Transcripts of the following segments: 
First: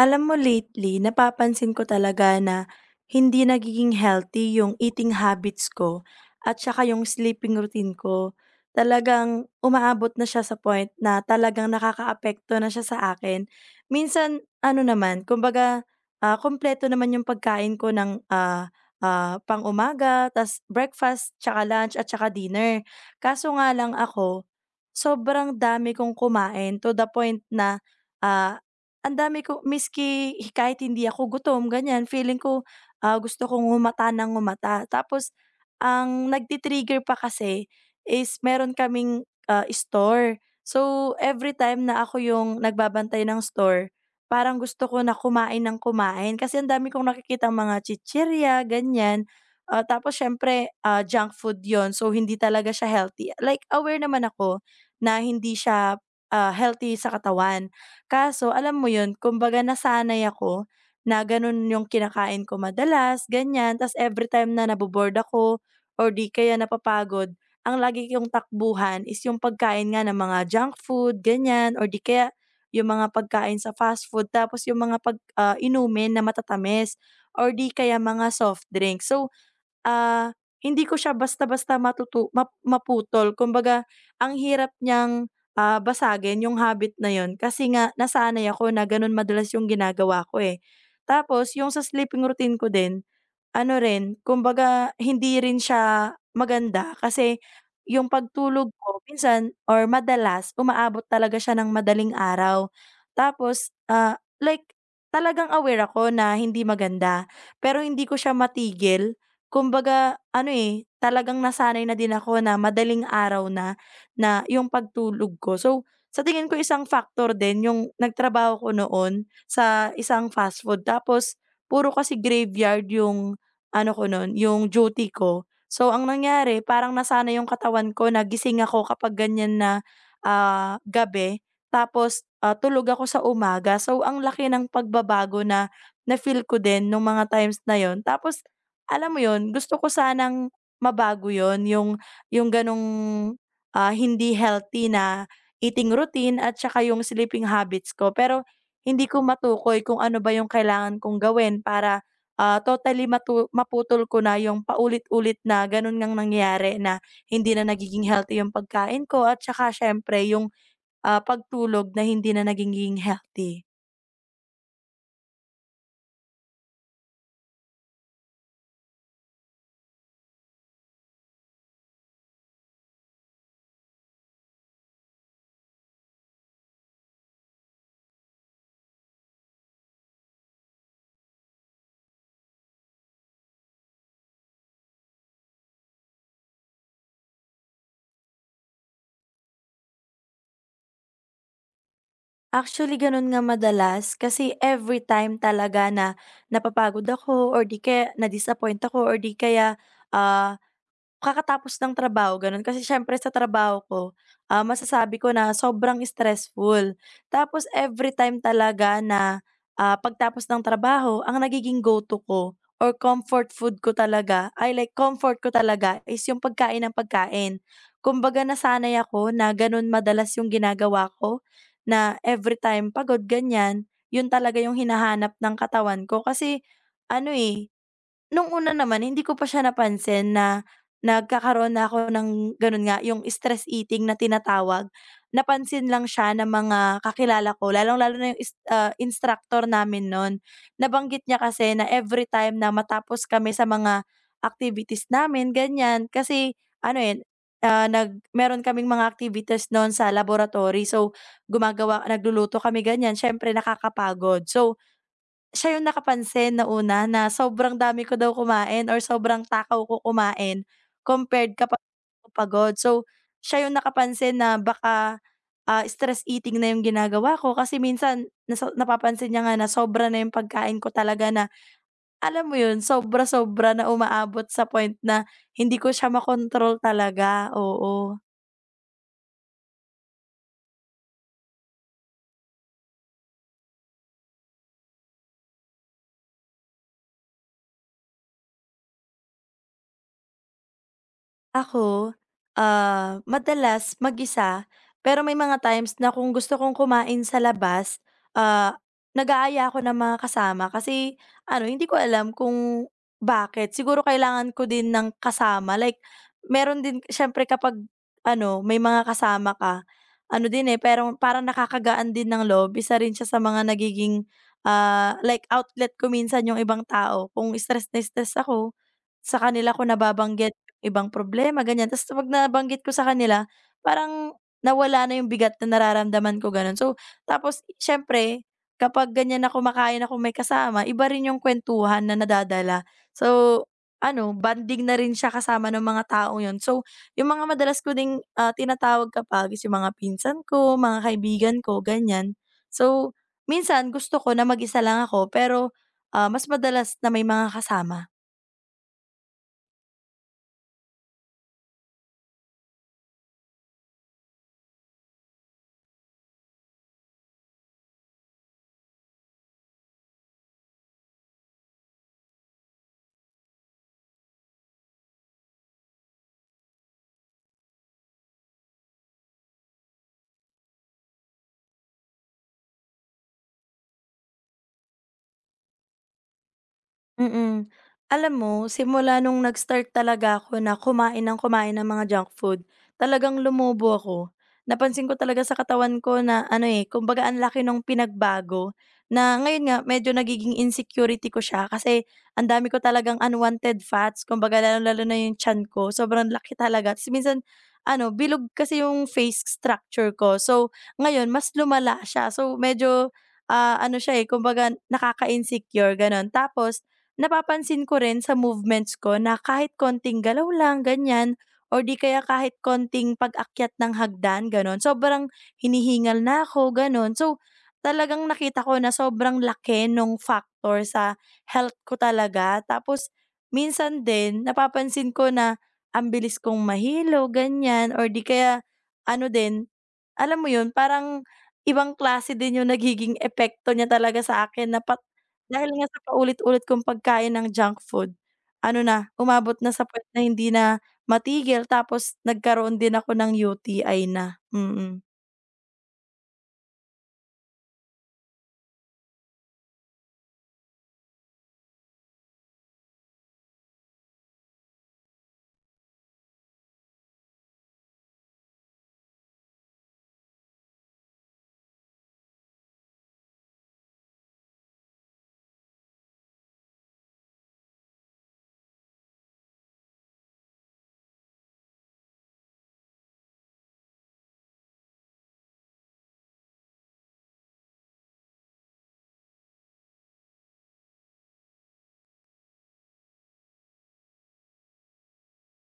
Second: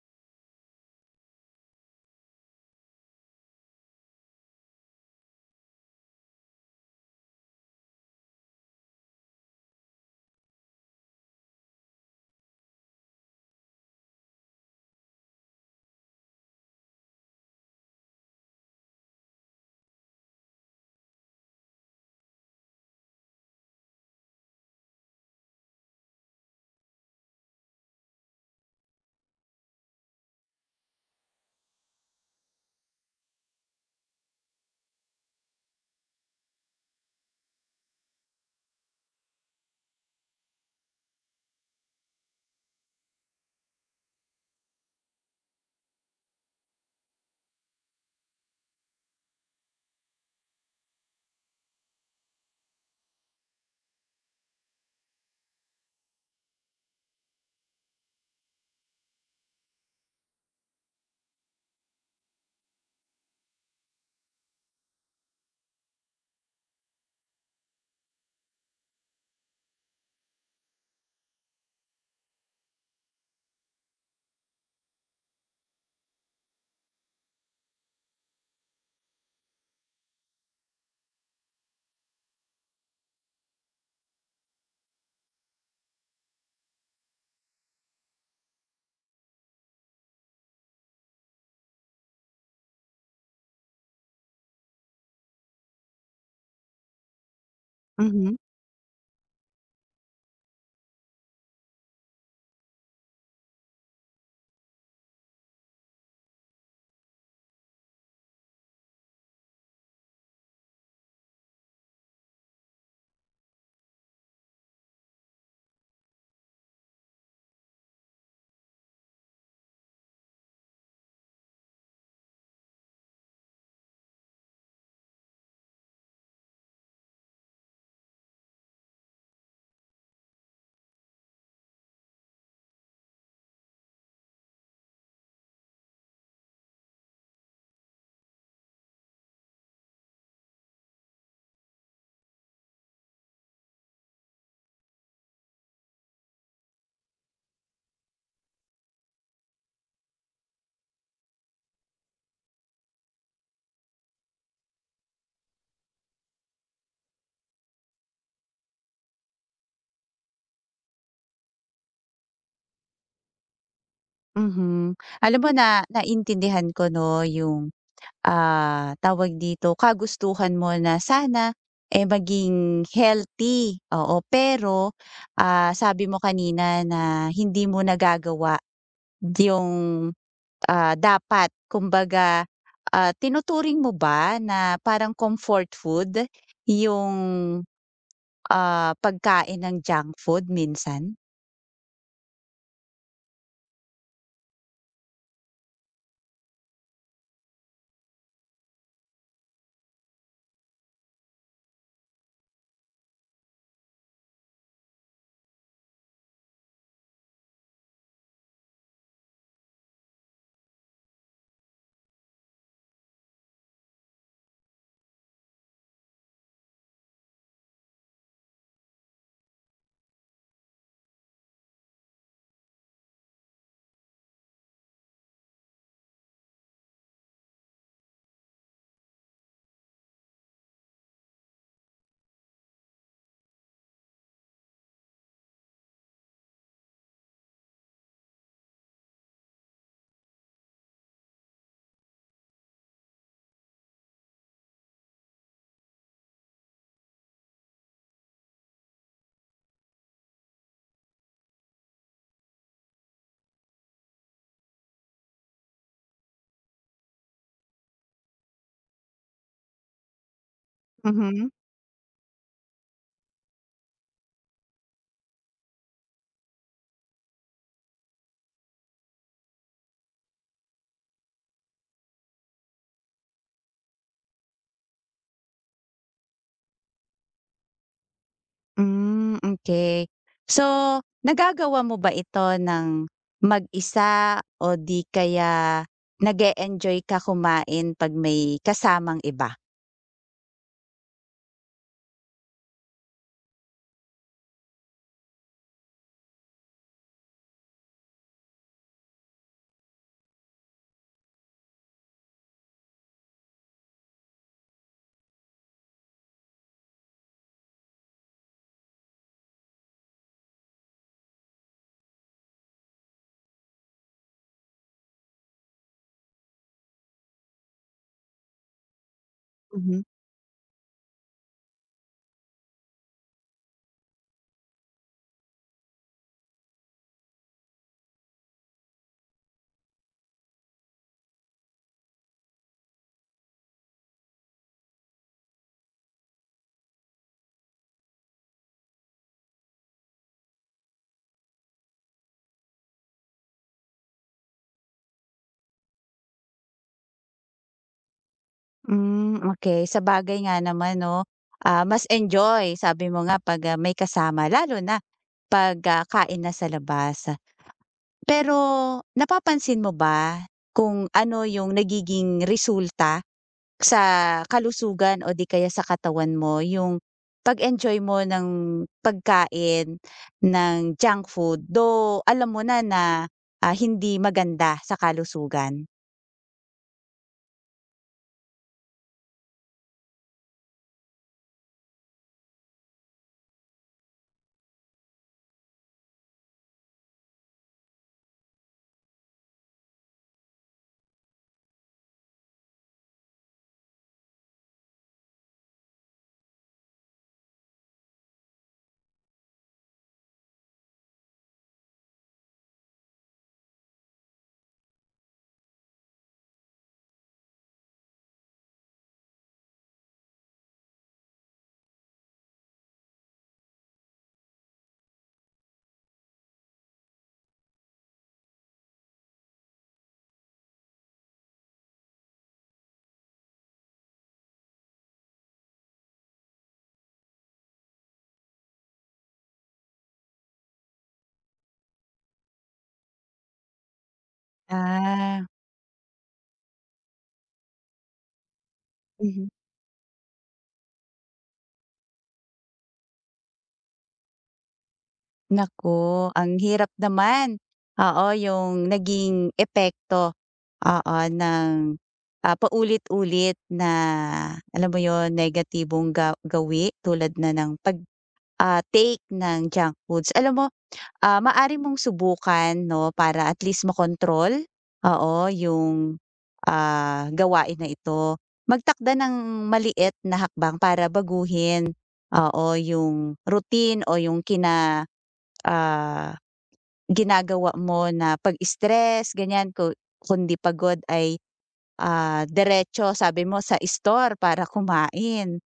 Alam mo lately, napapansin ko talaga na hindi nagiging healthy yung eating habits ko at saka yung sleeping routine ko. Talagang umaabot na siya sa point na talagang nakakaapekto na siya sa akin. Minsan, ano naman, kumbaga, kumpleto naman yung pagkain ko ng pang umaga, tas breakfast, tsaka lunch, at tsaka dinner. Kaso nga lang ako, sobrang dami kong kumain to the point na ah, ang dami ko miski kahit hindi ako gutom ganyan feeling ko, gusto kong humata ng humata. Tapos ang nagti-trigger pa kasi is meron kaming store. So every time na ako yung nagbabantay ng store, parang gusto ko na kumain ng kumain kasi ang dami kong nakikitang mga chichirya ganyan. Tapos siyempre, junk food yon so hindi talaga siya healthy. Like aware naman ako na hindi siya healthy sa katawan. Kaso alam mo yun, kumbaga nasanay ako na ganun yung kinakain ko madalas, ganyan. Tapos everytime na nabo ako or di kaya napapagod, ang lagi kong takbuhan is yung pagkain nga ng mga junk food, ganyan, or di kaya yung mga pagkain sa fast food, tapos yung mga pag inumin na matatamis, or di kaya mga soft drinks. So Ah, hindi ko siya basta-basta matutu map maputol, kumbaga ang hirap niyang basagin yung habit na yun kasi nga nasanay ako na ganun madalas yung ginagawa ko, eh. Tapos yung sa sleeping routine ko din ano rin, kumbaga hindi rin siya maganda kasi yung Mhm, pagtulog ko minsan or madalas umaabot talaga siya ng madaling araw. Tapos, like talagang aware ako na hindi maganda, pero hindi ko siya matigil. Kumbaga ano, eh, talagang nasanay na din ako na madaling araw na yung pagtulog ko. So sa tingin ko isang factor din yung nagtrabaho ko noon sa isang fast food tapos puro kasi graveyard yung ano ko nun, yung duty ko. So ang nangyari parang nasana yung katawan ko na gising ako kapag ganyan na gabi tapos tulog ako sa umaga. So ang laki ng pagbabago na na-feel ko din nung mga times na yon. Tapos alam mo yon gusto ko sanang mabago yun, yung ganong hindi healthy na eating routine at saka yung sleeping habits ko. Pero hindi ko matukoy kung ano ba yung kailangan kong gawin para totally maputol ko na yung paulit-ulit na ganun ngang nangyayari na hindi na nagiging healthy yung pagkain ko at saka siyempre yung pagtulog na hindi na nagiging healthy. mhm. Alam mo, na naintindihan ko 'no yung, tawag dito, kagustuhan mo na sana, eh, maging healthy, oo. Pero, sabi mo kanina na hindi mo nagagawa yung, dapat. Kumbaga, tinuturing mo ba na parang comfort food yung, pagkain ng junk food minsan? Actually, ganun nga madalas kasi every time talaga na napapagod ako or 'di kaya na-disappoint ako or 'di kaya ah, kakatapos ng trabaho gano'n. Kasi siyempre sa trabaho ko masasabi ko na sobrang stressful. Tapos every time talaga na pagtapos ng trabaho ang nagiging go-to ko or comfort food ko talaga ay like comfort ko talaga is yung pagkain ng pagkain. Kumbaga nasanay ako na gano'n madalas yung ginagawa ko na every time pagod ganyan, yun talaga yung hinahanap ng katawan ko kasi ano, eh, nung una naman hindi ko pa siya napansin na nagkakaroon na ako ng gano'n nga, yung stress eating na tinatawag. Napansin lang siya ng mga kakilala ko lalong-lalo na yung is instructor namin noon. Nabanggit niya kasi na every time na matapos kami sa mga activities namin ganyan, kasi ano, yun ah, nag meron kaming mga activities noon sa laboratory. So nagluluto kami ganyan siyempre nakakapagod. So siya yung nakapansin na una na sobrang dami ko daw kumain or sobrang takaw ko kumain Mhm. compared kapag ako pagod. So siya yung nakapansin na baka stress eating na yung ginagawa ko kasi minsan napapansin niya nga na sobra na yung pagkain ko talaga na alam mo yun, sobra-sobra na umaabot sa point na hindi ko siya makontrol talaga, oo. Hmm, okay. So, nagagawa mo ba ito ng mag-isa o di kaya nag enjoy ka kumain 'pag may kasamang iba? Ako, madalas mag-isa, pero may mga times na kung gusto kong kumain sa labas, ah, nag-aaya ako ng mga kasama kasi ano, hindi ko alam kung bakit. Siguro kailangan ko din ng kasama. Like, meron din siyempre kapag ano, may mga kasama ka, ano din eh, pero parang nakakagaan din ng loob. Isa rin siya sa mga nagiging like outlet ko minsan yung ibang tao. Kung stress na stress ako, sa kanila ko Mhm. nababanggit ibang problema ganyan tapos 'pag nabanggit ko sa kanila parang nawala na yung bigat na nararamdaman ko gano'n. So tapos siyempre kapag ganyan na kumakain ako may kasama iba rin yung kwentuhan na nadadala. So ano bonding na rin siya kasama ng mga taong yon. So yung mga madalas ko ding tinatawag kapag is yung mga pinsan ko, mga kaibigan ko ganyan. So minsan gusto ko na mag-isa lang ako pero mas madalas na may mga kasama. Mm, okay. Sa bagay nga naman 'no, mas enjoy sabi mo nga 'pag, may kasama lalo na 'pag, kain na sa labas. Pero napapansin mo ba kung ano yung nagiging resulta? Sa kalusugan o di kaya sa katawan mo yung pag-enjoy mo ng pagkain ng junk food, though alam mo na na, hindi maganda sa kalusugan? Mm. Alam mo, simula nung nag-start talaga ako na kumain ng mga junk food, talagang lumobo ako. Napansin ko talaga sa katawan ko na ano eh, kumbaga ang laki nung pinagbago na ngayon nga medyo nagiging insecurity ko siya kasi ang dami ko talagang unwanted fats, kumbaga lalo-lalo na yung chan ko, sobrang laki talaga. Tapos minsan, ano, bilog kasi yung face structure ko. So ngayon, mas lumala siya. So medyo ano siya eh, kumbaga nakaka-insecure, ganon. Tapos, napapansin ko rin sa movements ko na kahit konting galaw lang, ganyan, or di kaya kahit konting pag-akyat ng hagdan, gano'n, sobrang hinihingal na ako, gano'n. So talagang nakita ko na sobrang laki nung factor sa health ko talaga. Tapos, minsan din, napapansin ko na ang bilis kong mahilo, ganyan, or di kaya ano din, alam mo 'yun, parang ibang klase din 'yung nagiging epekto niya talaga sa akin na Ah, dahil nga sa paulit-ulit kong pagkain ng junk food, ano na, mhm. umabot na sa point na hindi na matigil tapos nagkaroon din ako ng UTI na, mm. Naku, ang hirap naman. Oo, yung naging epekto, oo, ng, paulit-ulit na alam mo yon negatibong ga gawi tulad na ng pag, take ng junk foods. Alam mo, ah, maaari mong subukan 'no, para at least makontrol, oo, yung, gawain na ito. Magtakda ng maliit na hakbang para baguhin, oo, yung routine o yung kina ah, ginagawa mo na pag-stress ganyan ku kundi pagod ay diretso sabi mo sa store para kumain.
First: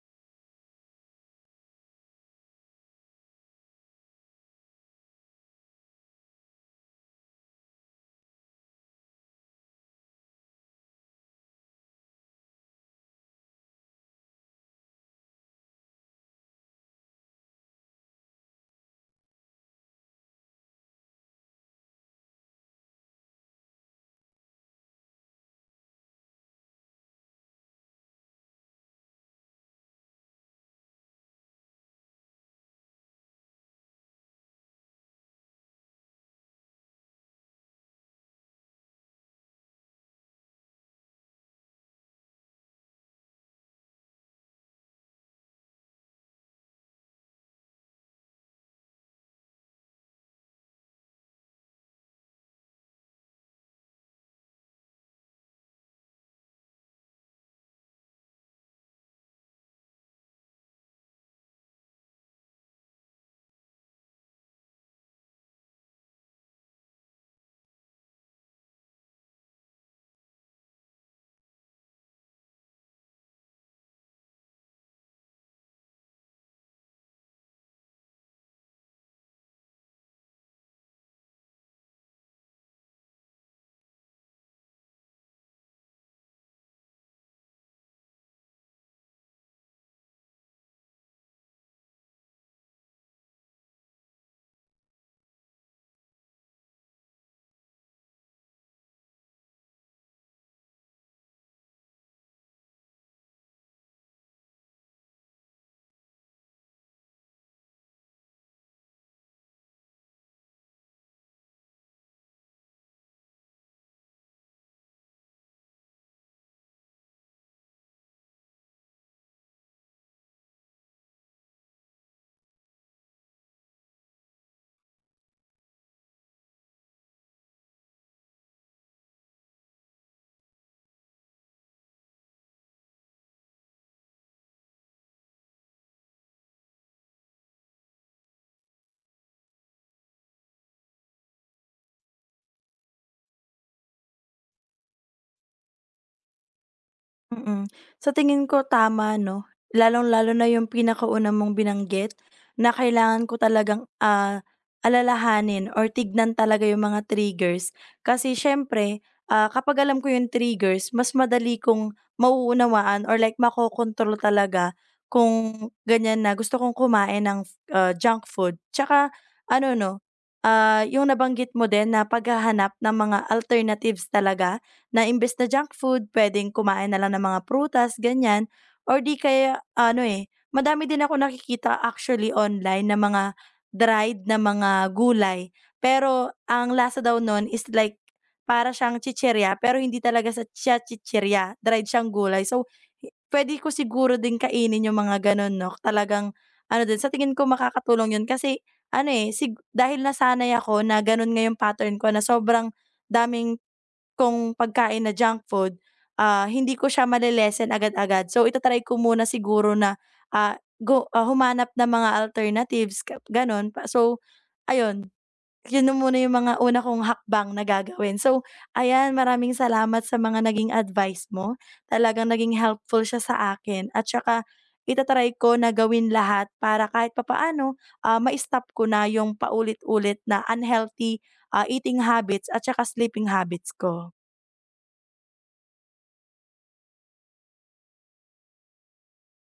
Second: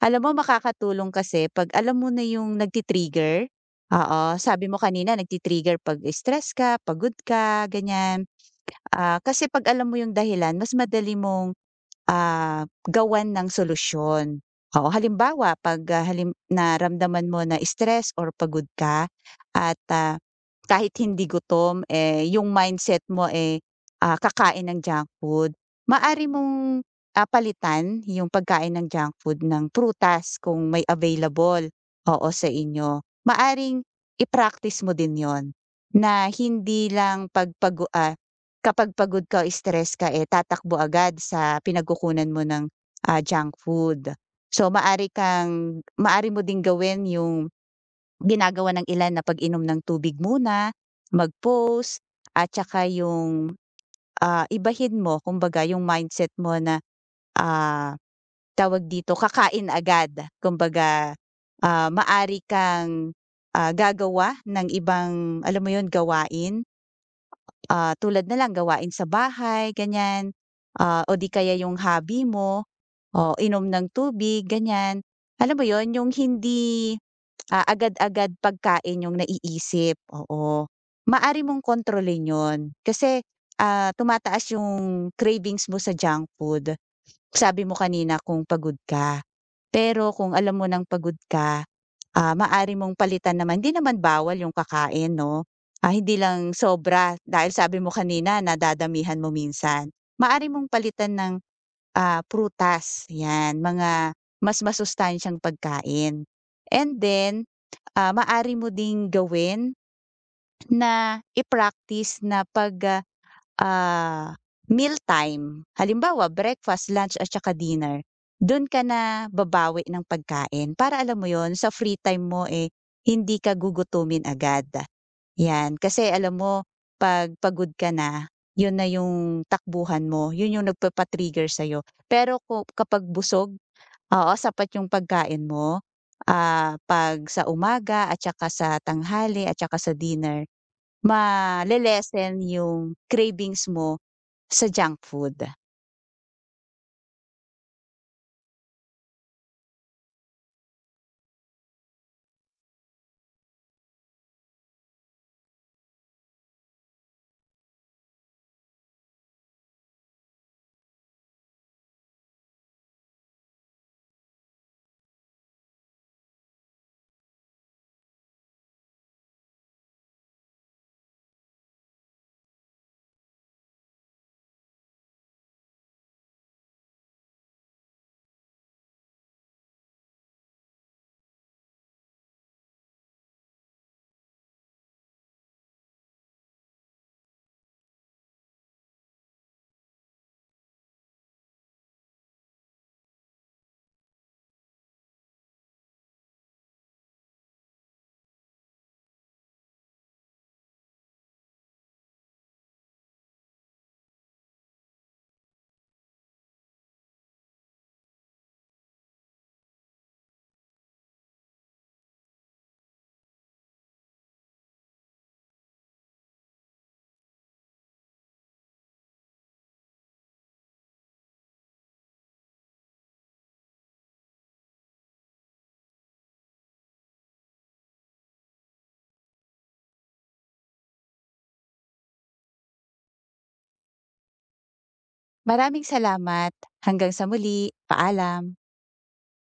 Alam mo makakatulong kasi 'pag alam mo na yung nagti-trigger, oo, sabi mo kanina nagti-trigger 'pag stress ka, pagod ka, ganyan. Ah, kasi 'pag alam mo yung dahilan mas madali mong, ah, gawan ng solusyon. Oo, halimbawa 'pag, halim naramdaman mo na stress or pagod ka at, kahit hindi gutom, eh, yung mindset mo, eh, kakain ng junk food, maari mong, palitan yung pagkain ng junk food ng prutas kung may available, oo, sa inyo. Maaring i-practice mo din yon na hindi lang 'pag ah, kapag pagod ka o stress ka, eh, tatakbo agad sa pinagkukunan mo ng, junk food. So maari kang maari mo ding gawin yung ginagawa ng ilan na pag-inom ng tubig muna, mag-pause at saka yung, ibahin mo kumbaga yung mindset mo na, ah, tawag dito, kakain agad. Kumbaga, maari kang, gagawa ng ibang alam mo yun, gawain. Ah, tulad na lang gawain sa bahay ganyan, o di kaya yung hobby mo, o inom ng tubig ganyan. Alam mo yon yung hindi, agad-agad pagkain yung naiisip, oo. Maari mong kontrolin yon kasi, tumataas yung cravings mo sa junk food. Sabi mo kanina kung pagod ka, pero kung alam mo ng pagod ka, ah, maaari mong palitan naman hindi naman bawal yung kakain 'no, hindi lang sobra dahil sabi mo kanina nadadamihan mo minsan. Maari mong palitan ng, prutas 'yan, mga mas masustansyang pagkain. And then, maaari mo ding gawin na i-practice na 'pag, ah, mealtime, halimbawa breakfast, lunch at saka dinner, dun ka na babawi ng pagkain para alam mo yon sa free time mo, eh, hindi ka gugutumin agad, 'yan. Kasi alam mo 'pag pagod ka na, yun na yung takbuhan mo, yun yung nagpapa-trigger sa'yo. Pero ku kapag busog, oo, sapat yung pagkain mo, 'pag sa umaga at saka sa tanghali at saka sa dinner, male-lessen yung cravings mo sa junk food. Mm. Sa tingin ko tama 'no, lalong-lalo na yung pinakauna mong binanggit na kailangan ko talagang alalahanin or tignan talaga yung mga triggers. Kasi siyempre kapag alam ko yung triggers mas madali kong mauunawaan or like makokontrol talaga kung ganyan na gusto kong kumain ng junk food. Tsaka ano 'no, yung nabanggit mo din na paghahanap ng mga alternatives talaga na imbes na junk food puwedeng kumain na lang ng mga prutas, ganyan or di kaya ano, eh, madami din ako nakikita actually online na mga dried na mga gulay. Pero ang lasa daw nun is like para siyang chichirya pero hindi talaga sa siya chichirya, dried siyang gulay. So pwede ko siguro din kainin yung mga gano'n 'no, talagang ano din, sa tingin ko makakatulong yun kasi ano, eh, dahil nasanay ako na gano'n nga yung pattern ko na sobrang daming kong pagkain na junk food, hindi ko siya agad-agad. So ita-try ko muna siguro na humanap ng mga alternatives ka gano'n pa. So ayun, yun na muna yung mga una kong hakbang na gagawin. So ayan maraming salamat sa mga naging advice mo. Talagang naging helpful siya sa akin at saka ita ko na gawin lahat para kahit papaano ma-stop ko na yung paulit-ulit na unhealthy eating habits at saka sleeping habits ko. Maraming salamat. Hanggang sa muli, paalam.